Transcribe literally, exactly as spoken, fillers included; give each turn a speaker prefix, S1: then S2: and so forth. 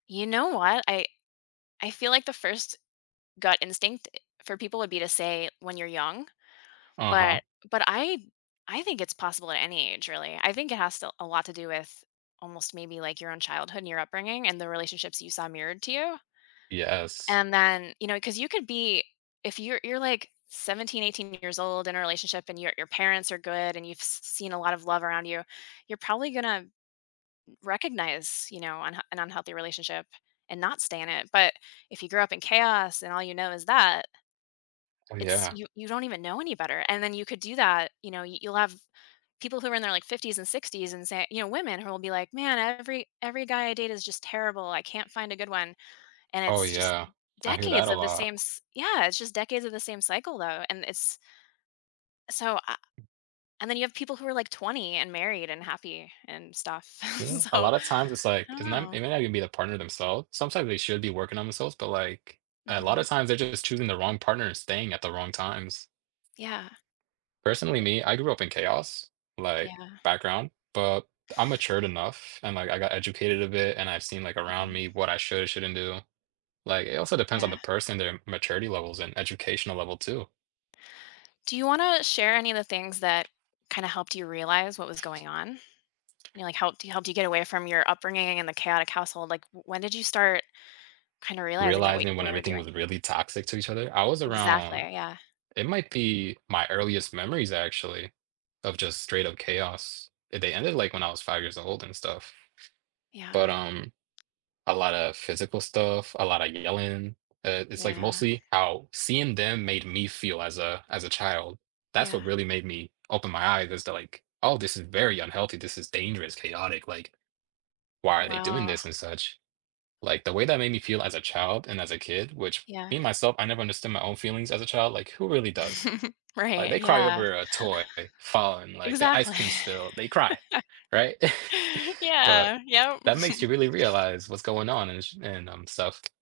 S1: You know what? I I feel like the first gut instinct i for people would be to say when you're young,
S2: Uh-huh.
S1: but but I I think it's possible at any age, really, I think it has to a lot to do with, almost, maybe, like, your own childhood, and your upbringing, and the relationships that you saw mirrored to you
S2: Yes.
S1: and then you know, 'cause you could be if you're you're, like, seventeen, eighteen years old in a relationship, and your your parents are good, and you've s seen a lot of love around you, you're probably gonna r recognize, you know, unh an unhealthy relationship and not stay in it, but if you grew up in chaos and all you know is that
S2: Oh
S1: It's
S2: yeah.
S1: you you don't even know any better, and then you could do that you know, you'll have people who are in their like, fifties and sixties and say you know, women who will be like, "Man, every every guy I date is just terrible, I can't find a good one." And
S2: Oh,
S1: it's just
S2: yeah. I hear that
S1: decades
S2: a
S1: of the
S2: lot.
S1: same s yeah, it's just decades of the same cycle, though, and it's So, I and then you have people who are, like, twenty and married, and happy, and stuff,
S2: Yeah, a
S1: so,
S2: lotta times it's,
S1: I
S2: like
S1: don't
S2: it's not
S1: know.
S2: it may not even be the partner themselves, sometimes they should be working on themselves, but, like, a lotta
S1: Mhm.
S2: times they're just choosing the wrong partner and staying at the wrong times.
S1: Yeah.
S2: Personally me, I grew up in chaos, like,
S1: Yeah.
S2: background, but I'm matured enough, and like, I got educated a bit, and I've seen, like, around
S1: Mhm.
S2: me what I should or shouldn't do. Like, it also depends on the
S1: Yeah.
S2: person, their maturity levels and educational level, too.
S1: Do you wanna share any of the things that kinda helped you realize what was going on? You know, like, helped y helped you get away from your upbringing, and the chaotic household like, w when did you start kinda realizing that wha
S2: Realizing when
S1: what you were
S2: everything
S1: doing
S2: was really toxic to each other? I was
S1: Exactly,
S2: around
S1: yeah.
S2: it might be my earliest memories, actually, of just straight up chaos. They ended, like, when I was five years old and stuff. But,
S1: Yeah.
S2: um, a lotta physical stuff, a lot of yelling, uh, it's like,
S1: Yeah.
S2: mostly how seeing them made me feel as a as a child. That's
S1: Yeah.
S2: what really made me open my eyes as to like, "Oh, this is very unhealthy, this is dangerous, chaotic," like, "Why are they doing
S1: Wow.
S2: this," and such. Like, the way that made me feel as a child, and as a kid, which,
S1: Yeah.
S2: being myself, I never understood my own feelings as a child, like, who really does? Like,
S1: Right,
S2: they cry
S1: yeah.
S2: over a toy falling like, the ice
S1: Exactly.
S2: cream spill, they cry, right? But
S1: Yeah, yep.
S2: that makes you really realize what's going on and sh and, um, stuff.